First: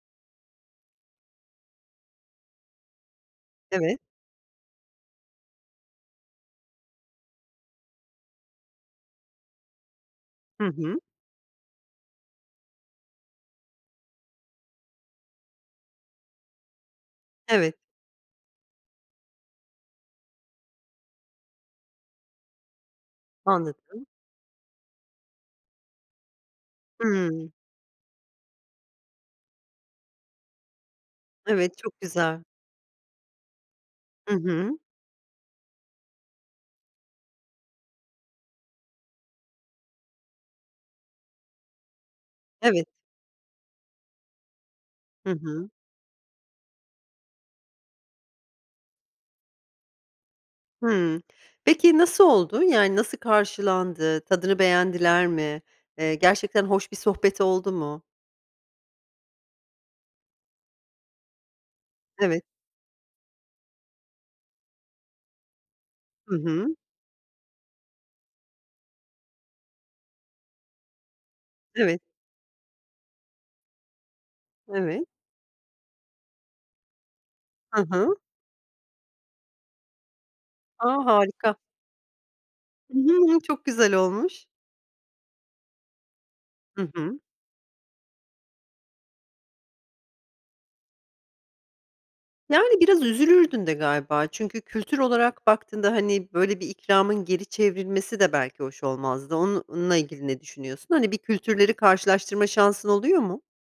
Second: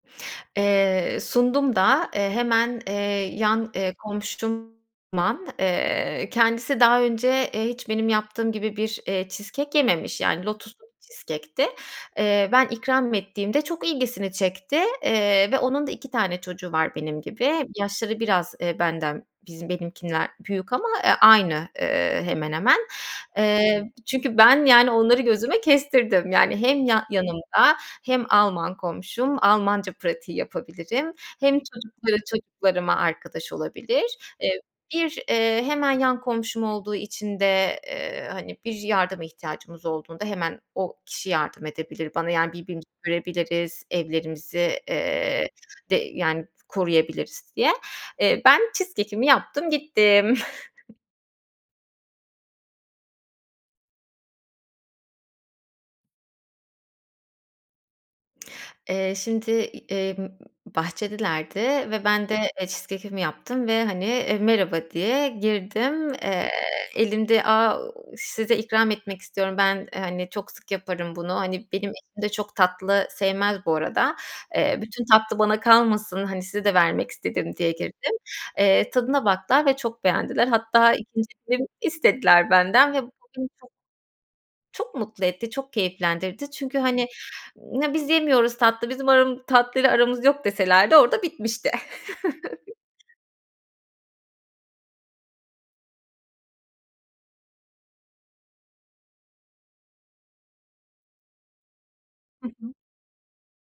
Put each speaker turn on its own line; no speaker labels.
Eee, sundum da. Eee, hemen, eee, yan, eee,
Evet.
komşum Alman. Eee, kendisi daha önce, eee, hiç benim yaptığım gibi bir, eee, cheesecake yememiş, yani,
Hı
lotuslu
hı.
bir cheesecake'ti. Eee, ben ikram ettiğimde, çok ilgisini çekti, eee, ve onun da 2 tane çocuğu var benim gibi.
Evet.
Yaşları biraz, eee, benden bizim benimkinden büyük ama, eee, aynı, eee, hemen hemen. Eee,
Anladım.
çünkü ben, yani, onları gözüme kestirdim. Yani, hem ya
Hımm.
yanımda hem Alman komşum, Almanca pratiği yapabilirim, hem
Evet, çok
çocukları
güzel.
çocuklarıma arkadaş olabilir.
Hı
Eee,
hı.
bir, eee, hemen yan komşum olduğu için de, eee, han,i bir yardıma ihtiyacımız olduğunda hemen o kişi yardım edebilir bana, yan,i birbirimizi
Evet.
görebiliriz, evlerimizi,
Hı
eee,
hı.
de yan,i koruyabiliriz diye. Eee, ben cheesecakeimi yaptım gittim.
Hımm. Peki, nasıl oldu yani nasıl karşılandı, tadını beğendiler mi? Eee, gerçekten hoş bir sohbet oldu mu?
Eee, şimdi, emm, bahçedelerdi ve ben de,
Evet.
eee, cheesecakeimi yaptım ve, hani, eee, "Merhaba." diye girdim.
Hı
Eee,
hı.
elimde, "Aaa, size ikram etmek istiyorum, ben, hani, çok sık yaparım bunu. -Hani, benim
Evet.
eşim de çok tatlı sevmez bu arada. Eee, bütün
Evet.
tatlı bana kalmasın, hani, size de vermek istedim." diye
Hı
girdim.
hı.
Eee, tadına baktılar ve çok beğendiler.
A,
Hatta ikinci
harika!
dilim istediler benden
I
ve bu
hı, hı,
beni
çok
çok
güzel olmuş.
çok mutlu etti, çok keyiflendirdi. Çünkü,
Hı
hani,
hı.
"Ya biz yemiyoruz tatlı, bizim aram tatlıyla aramız yok." deselerdi orada bitmişti.
Yani, biraz üzülürdün de galiba. Çünkü kültür olarak baktığında, hani, böyle bir ikramın geri çevrilmesi de belki hoş olmazdı. Onunla ilgili ne düşünüyorsun? Hani, bir kültürleri
Hı
karşılaştırma
hı.
şansın oluyor mu?